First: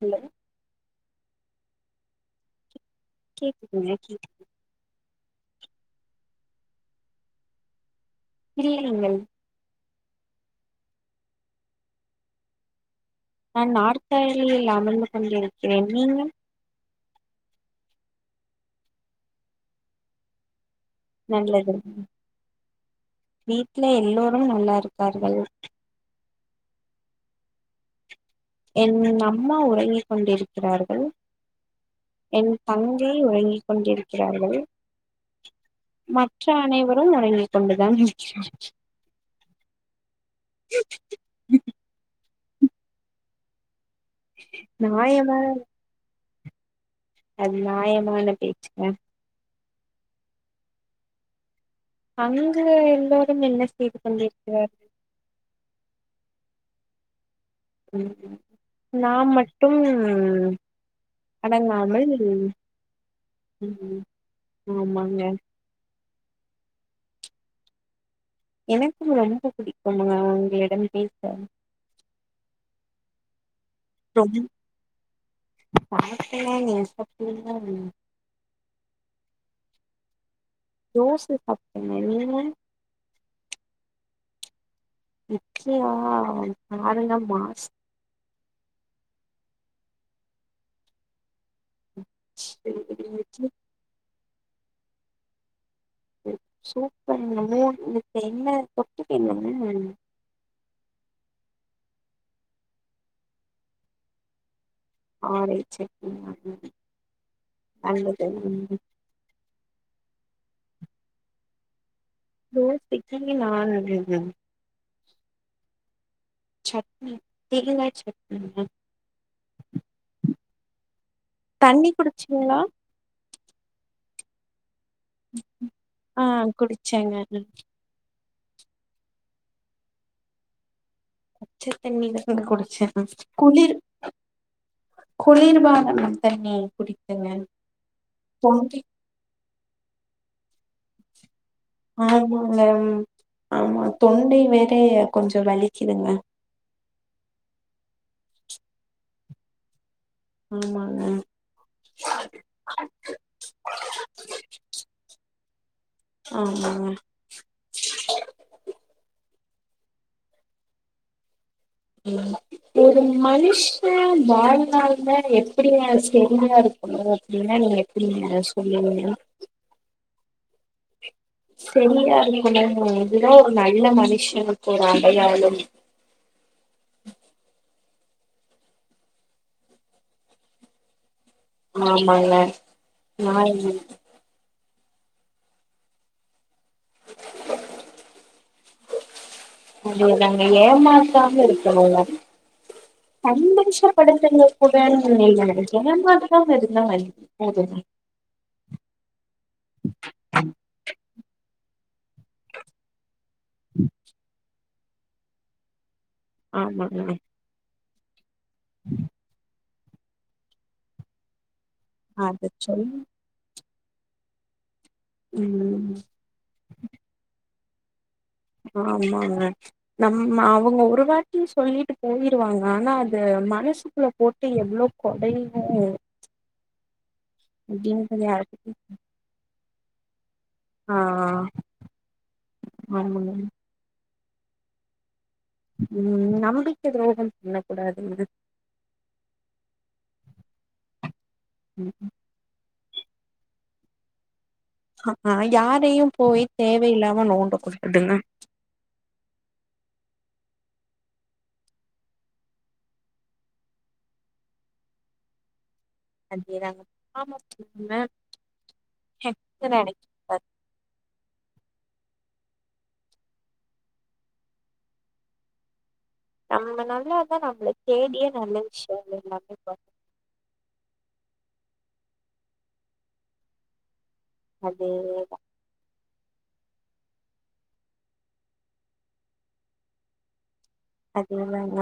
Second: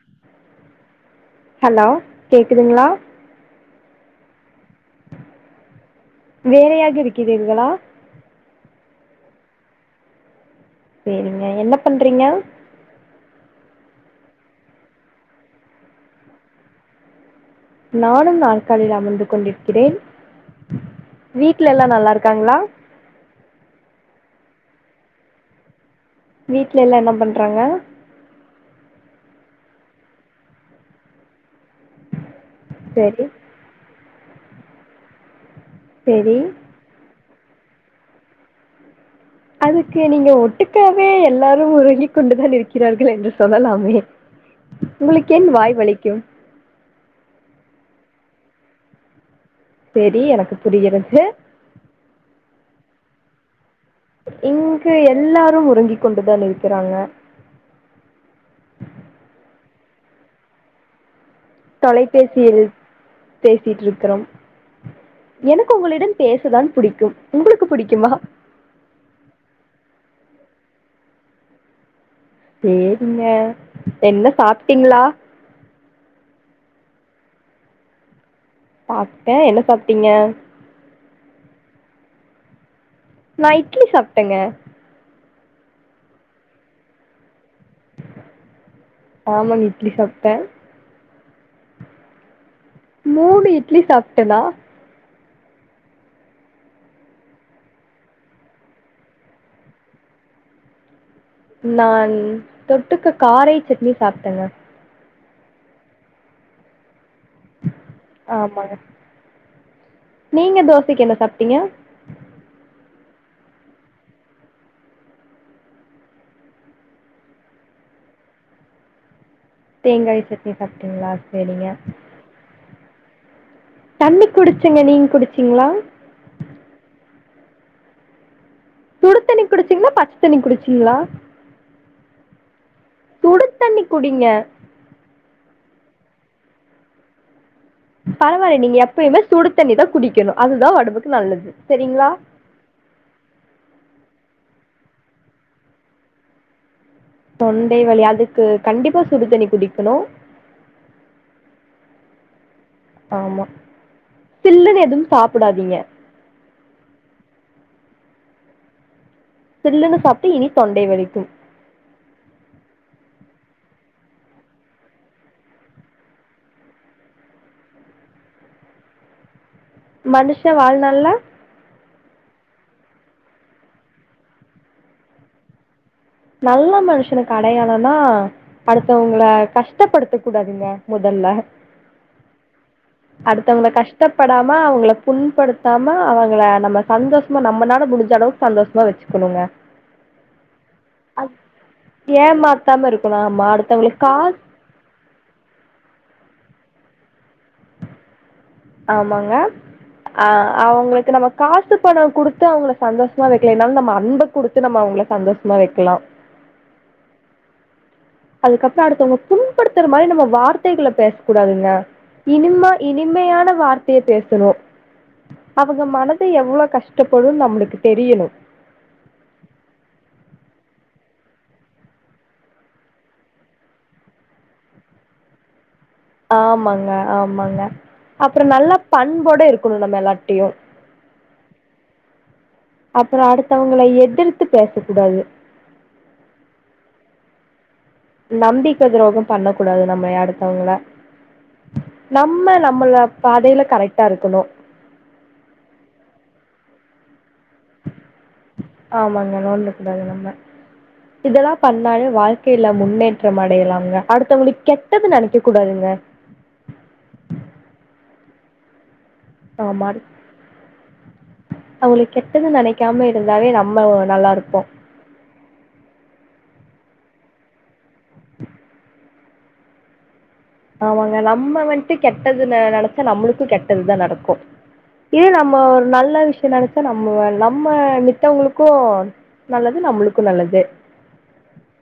Hello hello கேக்குதுங்களா கேக்குதுங்க கேக்கு வேலையாக இருக்கிறீர்களா இல்லையங்கள் சேரிங்க என்ன பண்றீங்க நா நாற்காலிலியில் அமர்ந்து கொண்டிருக்கிறேன் நீங்க நானும் நாற்காலில் அமர்ந்து கொண்டிருக்கிறேன் வீட்ல நல்லது எல்லா நல்லா இருக்காங்களா வீட்ல எல்லோ நல்லா இருக்கார்கள் வீட்ல எல்லா என்ன பண்றாங்க ம் அம்மா உறங்கி கொண்டிருக்கிறார்கள் என் தங்கை சரி உறங்கி கொண்டிருக்கிறார்கள் சரி மற்ற அனைவரும் உறங்கி கொண்டுதான் இருக்கிறார் அதுக்கு நீங்க ஒட்டுக்காவே எல்லாரு உறங்கி கொண்டுதான் இருக்கிறார்கள் என்று சொல்லலாமே உங்களுக்கு நியாயமான என் வாய் வலிக்கு அது நியாயமான பேச்சுதா செரி எனக்கு புரிகிறது அங்க எல்லோரும் என்ன செய்து கொண்டிருக்கிறார்கள் இங்கு எல்லாரும் உறங்கி கொண்டுதான் இருக்கிறாங்க ம் நாம் மட்டும் அடங்காமல் தொலைபேசியில் ம் பேசிட்டுருக்கறம் ஆமாங்க எனக்கு உங்களிடம் பேசதான் புடிக்கும் உங்களுக்கு புடிக்குமா எனக்கும் ரொம்ப பிடிக்கும்ங்க உங்களிடம் பேச பேசுங்க என்ன சாப்ட்டீங்ளா சாப்டே நீங்க சாப்டீங்ளா சாப்ட்டே என்ன சாப்ட்டீங்க தோச சாப்ட்டேங்க நீங்க நா இட்லி சாப்ட்டேங்க இட்லியா காரணம் மாஸ் ஆமாங்க இட்லி சாப்ட்டே மூணு இட்லி சாப்ட்டே நா சூப்பர்ங்க மூணு நீங்க என்ன தொட்டுபீங்க நான் தொட்டுக்க காரை சட்னி சாப்ட்டேங்க காரை சட்னியாங்க நல்லது ஆமாங்க [inaudible] நீங்க தோசைக்கி என்ன சாப்ட்டீங்க தோசைக்கி நானு சட்னி தேங்காய் சட்னியா தேங்காய் சட்னி சாப்ட்டீங்களா சேரிங்க தண்ணி குடிச்சீங்ளா தண்ணி குடிச்சேங்க நீங்க குடிச்சீங்ளா ம் சுடு தண்ணி குடிச்சீங்ளா பச்ச தண்ணி குடிச்சீங்ளா பச்ச தண்ணி தா குடிச்சே சுடு குளிர் தண்ணி குடிங்க குளிர் பான [inaudible] தண்ணி புடிக்குங்க பரவால்ல நீங்க எப்பயுமே சுடு தண்ணி தா குடிக்கணு அதுதா ஒடம்புக்கு நல்லது சரிங்களா ஆமாங்க ஆமா தொண்டை வே ற கொஞ்சோ வலிக்கிதுங்க தொண்டை வலி அதுக்கு கண்டிப்பா சுடுதண்ணி குடிக்கணு ஆமாங்க ஆமா சில்லுன்னு எதுவு சாப்டாதீங்க ஆமா சில்லுன்னு சாப்ட்டு இனி தொண்டை வலிக்கும் ம் ஒரு மனிஷே வாழ்நாள்ல எப்டிங்க செழுமையா இருக்கணு அப்டின்னா நீங் க எப்டிங்க சொல்லுங்க மனுஷே வாழ்நாள்ல செரியா இருக்கணு அதுதா ஒரு நல்ல மனுஷனுக்கு ஒரு அடையாளம் நல்ல மனுஷனுக்கு அடையாளன்னா அடுத்தவங்கள கஷ்டப்படுத்த கூடாதுங்க மொதல்ல ஆமாங்க நா அடுத்தவங்கள கஷ்டப்படாம அவுங்கள புண்படுத்தாம அவங்கள நம்ம சந்தோஷமா நம்மனால முடிஞ்ச அளவுக்கு சந்தோஷமா வச்சுக்கணுங்க பெசாம இருக்கணு ஏமாத்தாம இருக்கணு ஆமா சந்தோஷ அடுத்தவங்களுக்கு காசு படுத்தலான கூட நீங்க ஏமாத்தாம இருக் நாய் அதுதா ஆமாங்க ஆ அவங்களுக்கு நம்ம காசு பணோ குடுத்து அவங்கள சந்தோஷ மா வைக்கலாம் என்னாலும் நம்ம பட வக்கலேனாலு நம்ம அன்ப குடுத்து நம்ம அவுங்கள சந்தோஷமா வைக்கலா ஆமாங்க அதுக்கப்ற அடுத்தவங்க புண்படுத்துற மாரி நம்ம வார்த்தைகள பேச கூடாதுங்க அது இனிமா சொல்லி இனிமையான வார்த்தைய பேசணு அவங்க ம் மனது எவ்ளோ கஷ்டப்படுன் நம்ளுக்கு தெரியணு ஆமாங்க நம் அவங்க ஒரு வாட்டி சொல்லிட்டு போயிருவாங்க ஆனா அது மனசுக்குள்ள போட்டு எவ்ளோ கொடையு ஆமாங்க ஆமாங்க அப்டின்றது அப்றோ யாருக்கு நல்லா பண்போட இருக்கணு நம்ம எல்லா ட்டயு ஆ அப்றோ ஆமாங்க அடுத்தவங்கள எதிர் த்து பேசக்கூடாது ம் நம்பிக்க துரோகம் [unintelligible] நம்பிக்க துரோகம் பண்ண கூடாது நம்ம அடுத்தவங்கள நம்ம நம்ள பாதைல கரெட்டா இருக்கணு ஆமா யாரையு போய் தேவயில்லாம நோ ஆமாங்க நோண்ட கூடாது நம்ம இதெல்லா பண்லே வாழ்க்கைல முன்னேற்றம் அடையலாம்ங்க அடுத்தவங்ளுக்கு கெட்டது நெனைக்க கூடாதுங்க அதேதாங்க ஆமா நம்ம ஹெக்ஸ்னு ஆமா நெனைக்க கூடாது அவுங்களுக் கெ ட்டது நெனைக்காம இருந்தாவே நம்ம நல்லாருப்போ நம்ம நல்லாந்தா நம்ள தேடியே நல்ல விஷ்யோ எல்லாமே பண்ணு ஆமாங்க நம்ம வன்ட்டு கெட்டது ந நெனச்சா நம்ளுக்கு கெட்டதுதா நடக்கு கு இது அதேதா நம்ம ஒரு நல்ல விஷ்யோ நென ச்சா நம்ம நம்ம மித்தவங்ளுக்கு நல்லது நம்முளுக்கு நல்லது அதே தாங்க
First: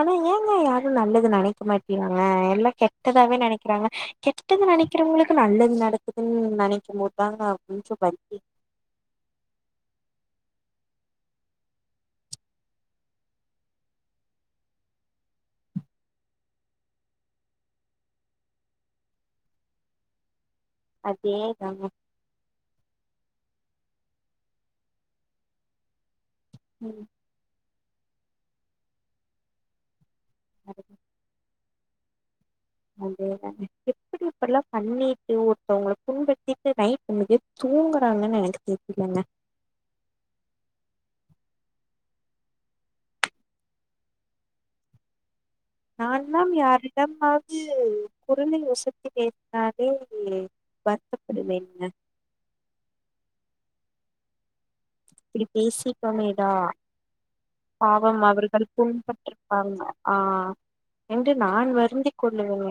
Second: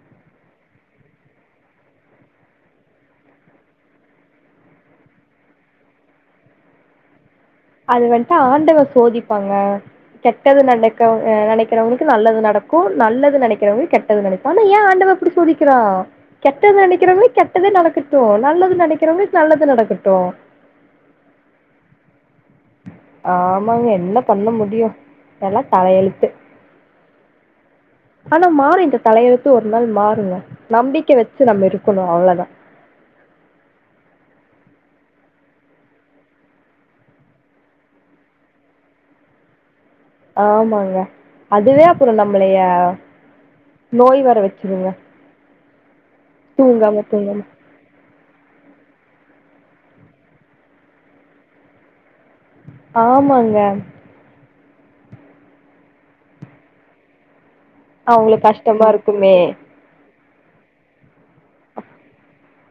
ஆனா ஏங்க யாரும் நல்லது நெனைக்க மாட்டிக்காங்க எல்லா கெட்டதாவே நெனைக்றாங் கெட் டது நெனைக்றவங்களுக்கு நல்லது நடக்குதுன் நெனைக்கும்போது அது வன்துட்டு ஆண்டவ சோதிப்பாங்க கெட்டது நனக்கவங்க நெனைக்றவங்களுக்கு நல்லது நடக்கு நல்லது நெனைக்றவங்களுக் கெட்டது நெனைக் ஆனா ஏன் ஆண்டவ இப்டி சோதிக்றா கெட்டது நெனைக்கறவங்களுக்கு கெட்டது நடக்கட்டு நல்லது நெனைக்றவங்கக் நல்லது நடக்கட்டு த அதே தாங்க ஆமாங்க என்ன பண்ண முடியு எல்லா தல எழுத்து ம் ஆனா மாறி இந்த தல எழுத்து ஒரு நாள் மாறுங்க நம்பிக்க வச்சு நம்ம இருக்கணு அவ்ளதா அதேதாங்க எப்டி இப்பெல்லா பண்ணிட்டு ஒருத்தவங்கள புண்படுத்திட்டு நைட் நிம்மதியா தூங்குறாங்கன்னு எனக்கு தெரிலங்க ஆமாங்க அதுவே அப்றோ நம்மளய நோய் வர வச்சுருங்க நான்லாம் யாரிடமாது குறலை ஒசத்தி பேஸ்னாலே வருத்தப்படுவேங்க ஆமாங்க இப்டி பேசிட்டோமே டா பாவம் அவங்களுக்கு அவர்கள் கஷ்டமா இருக்குமே புண்பட்ருப்பாங்க ஆ என்று நான் வருந்திக்கொள்ளுவேங்க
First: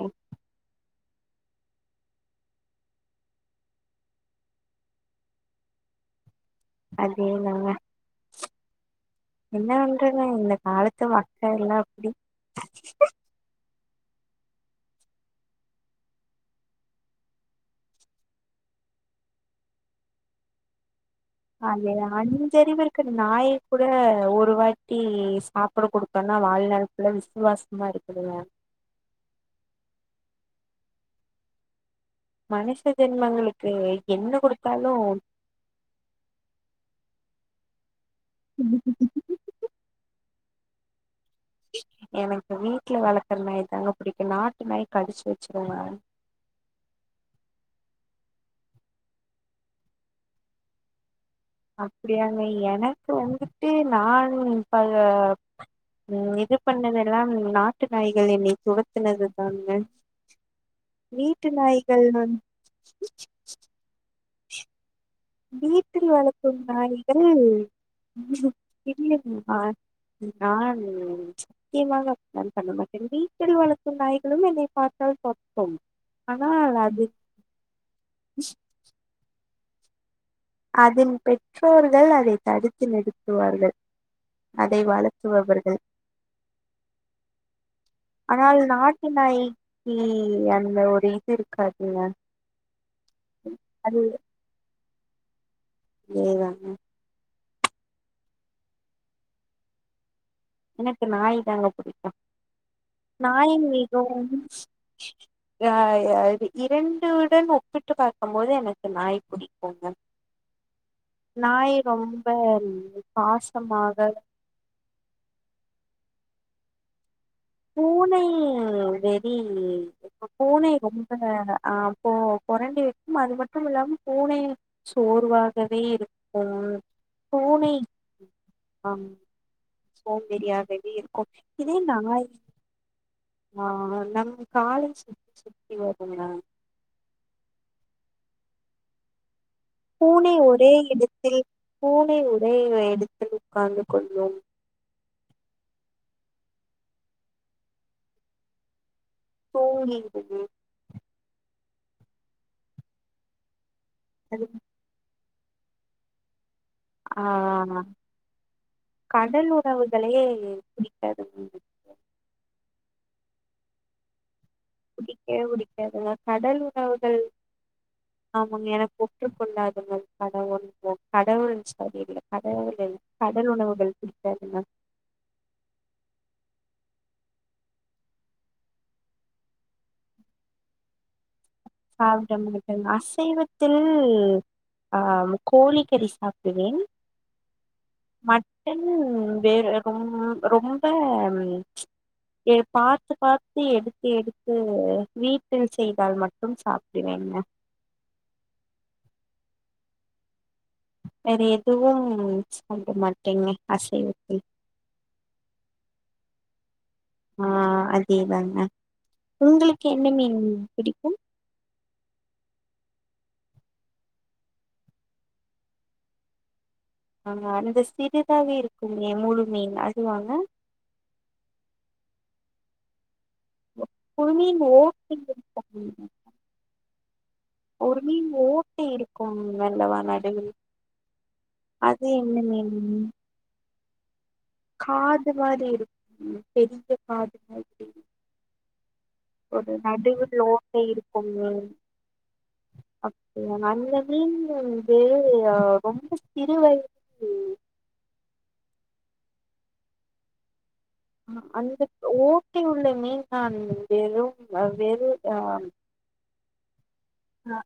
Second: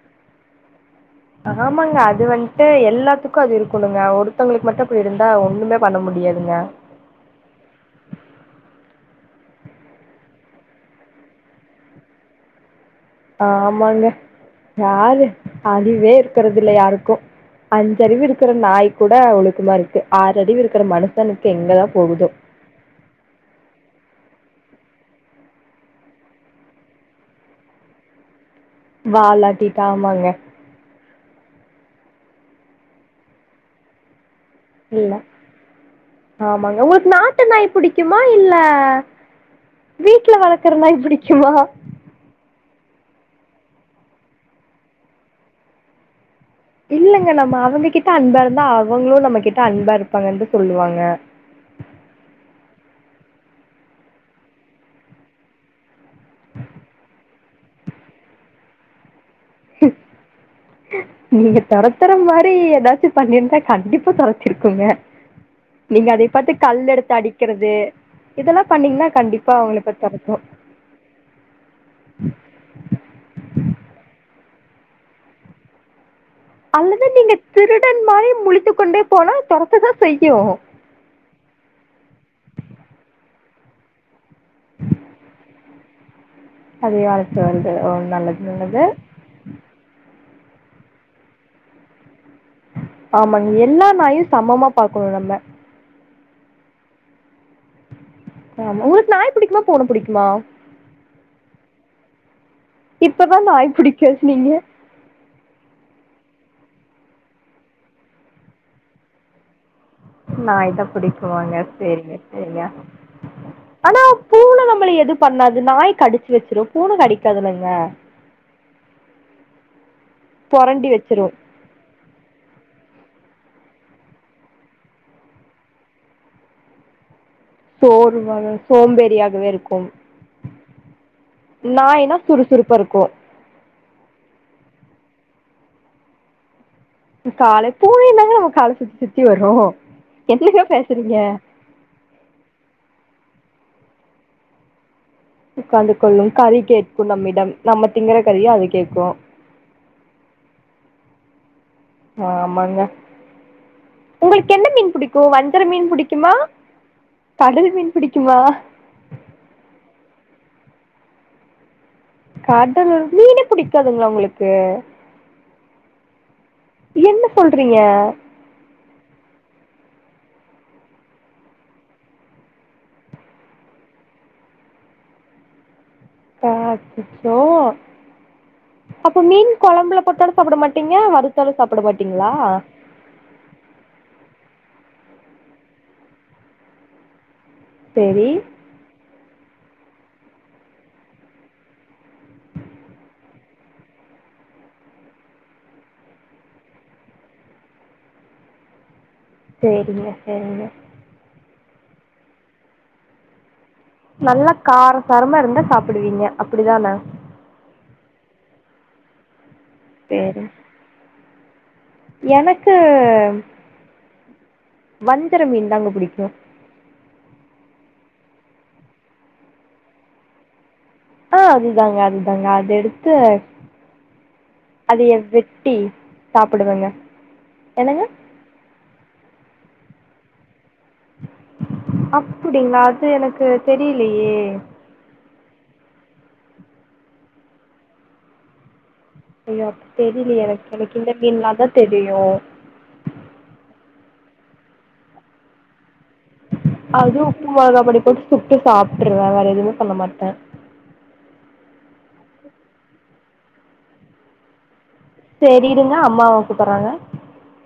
ஆமாங்க அது வன்ட்டு எல்லாத்துக்கு அது இருக்குணுங்க ஒருத்தங்களுக்கு மட்டு அப்டி இருந்தா ஒன்னுமே பண்ண முடி முடியாதுங்க அதேதாங்க என்ன வண்றது இந்த காலத்து மக்கள்லா அப்டி ஆமாங்க யாரு அறிவே இருக்கறது இல்ல யாருக்கு அஞ்சறிவு இருக்குற நாய் கூட ஒழுக்குமாருக்கு ஆறறிவு இருக்குற மனு அது அஞ்சறிவு இருக்குற நாய் கூட இந்த ஒரு வாட்டி சாப்ட குடுத்தோன்னா வாழ்நாள் ஃபுல்லா விசுவாசமா இருக்குதுங்க வாலாட்டிட்டு ஆமாங்க மனுச ஜென்மங்களுக்கு என்ன கொடுத் து இல்ல ஆமாங்க உங்களுக்கு நாட்டு நாய் புடிக் க்குமா இல்ல வீட்டுல வளர்க்கற நாய் பிடிக் எனக்கு வீட்டு வீட்டுல வளர்க்கற நாய் தாங்க புடிக்கும் நாட்டு நாய் கடிச்சு வச்சிருங்க இல்லங்க நம்ம அவங்க கிட்ட அன்பா இருந்தா அவங்களும் நம்ம கிட்ட அன்பா இருப்பாங்குனு சொல்லுவாங்க அப்படியாங்க எனக்கு வந்துட்டு நான் பல உம் இது பண்ணது எல்லாம் நாட்டு நாய்கள் என்னை துரத்துனது தாங்க வீட்டு நீங்க நாய்கள் தொரத்துர வந்து மாரி ஏதாச்சும் பண்ணிருந்தா கண்டிப்பா தொரத் ருக்குங்க நீங்க வீட்டில் அத பாத்து கல் எடுத்து அடிக்கிறது இதெல்லாம் பண்ணீங்கன்னா இல்லங்க கண்டிப்பா நா அவங்கள போய் தொரத்தும். நான் சத்தியமாக அப்டிலாம் பண்ண மாட்ட வீட்டில் வளர்க்கும் நாய்களும் என்னை பார்த்தால் தொரத்தும் அல்லது நீங்க திருடன் மாரி முளித்து கொண்டே போனா துரத்ததான் செய்யும் அதின் பெற்றோர்கள் அதைத் தடுத்து நிறுத்துவார்கள் அதை வளர்த்துபவர்கள் அது யாருக்கு வந்து ஓ நல்லது, ஆனால் நல்லது. நாட்டு நாய்க்கி அந்த ஒரு இது இருக்காதுங்க ஆமாங்க எல்லா நாயும் சமமா பாக்கணும் நம்ம அதே தாங்க ஆமா உங்களுக்கு நாய் புடிக்குமா பூனை புடிக்குமா எனக்கு நாய் தாங்க புடிக்கும் இப்பதான் நாய் புடிக்கானீங்க ஆஹ் அது இரண்டுடன் ஒப்பிட்டு பார்க்கும் போது எனக்கு நாய் பிடிக்கும்ங்க நாய் தா புடிக்குமாங்க செரிங்க ரொம்ப செரிங்க ஆனா பாசமாக பூனை நம்மளை எது பண்ணாது நாய் கடிச்சு வச்சிடும் பூனை கடிக் பூனை வெறி இப்ப பூனை பொரண்டி ரொம்ப வச்சிரு அஹ் போ போறண்டி வைக்கும் அது மட்டும் இல்லாம பூனை சோர்வாகவே இருக்கும் பூனை சோற்வா ஆ சோம்பேரியாகவே இருக்கும் சோம்பேறியாகவே இருக்கும் இதே நாய்னா நாய் சுறுசுறுப்பா இருக்கு ஆஹ் நம் கால சுத்தி சுத்தி வருங்க காலை பூனயுந்தாங்க நம்ம கால சுத்தி சுத்தி வரும் பூனை ஒரே இடத்தில் பூனை ஒரே இடத்தில் உட்கார்ந்து கொள்ளும் உட்காந்து கொள்ளும் கறி கேட்கும் நம்மிடம் நம்ம திங்குற கறிய அது கேட்கும் [unintelligible] ஆமாங்க அது உங்களுக்கு என்ன மீன் புடிக்கும் வஜ்ஜர மீன் புடிக்குமா கடல் ஆஹ் மீன் புடிக்குமா கடல் உறவுகளே செரி கடல் மீனு புடிக்காதுங்களா உங்களுக்கு புடிக்கவே புடிக்காதுங்க கடல் உணவுகள் என்ன சொல்றீங்க ஆமங்க எனக்கு ஒத்துக்கொள்ளாது கடல் சரியில்ல இல்ல கடலிலுள்ள கடல் உணவுகள் பிடிக்காதுங்க [unintelligible] அப்ப மீன் குழம்புல போட்டோடுத்து சாப்பிட மாட்டீங்க வரு சாப்பிட மாட்டேங்க அசைவத்தில் ஆஹ் கோழிக்கறி சாப்பிடுவேன் சேரி மட்டன் வேற ரொ ரொம்ப பாத்து பாத்து எடுத்து எடுத்து வீட்டில் செய்தால் மட்டும் மட்டும் சாப்பிடுவேங்க சேரிங்க சேரிங்க ற எதுவும் சாப்ட மாட்டேங்க அசைவத்தில் நல்லா கார சாரமா இருந்தா சாப்பிடுவீங்க அப்டிதான ஆ அதேதாங்க உங்களுக்கு என்ன மீன் சேரி பிடிக்கும் எனக்கு வஞ்சர மீன் தாங்க பிடிக்கு அங்க அந்த சிறிதாவே இருக்குமே முழு மீன் அதுவாங்க ஆ அதுதாங்க அதுதாங்க அது எடுத்து ஒரு மீன் ஓட்டை அதையே வெட்டி இருக்கும் சாப்புடுவங்க ஒரு மீன் ஓட்ட இருக்கு நல்லவா நடுவில் அது என்ன மீன் அப்புடிங்ளா அது எனக்கு தெரியலையே காது மாரி இருக்கும் பெரிய காது மாரி இருக் ஐயோ ஒரு அப்ப நடுவுல தெரியலையே எனக்கு ஓட்ட எனக்கு இந்த மீன்லா இருக்கும்மே தா தெரியு அப்டியா நல்லது க்ரீன் போல்ட்டு ஆ ரொம்ப சிறு அதுவு வயதில் உப்பு மொளகாப்பொடி போட்டு சுட்டு சாப்ட்ருவோ வேற எதுமே பண்ண மாட்டே அந்த ஓட்டை உள்ள மீன் தா இருந்தந்து வர் தெரியிதுங்க அம்மாவ கூப்புட்றாங்க ஆ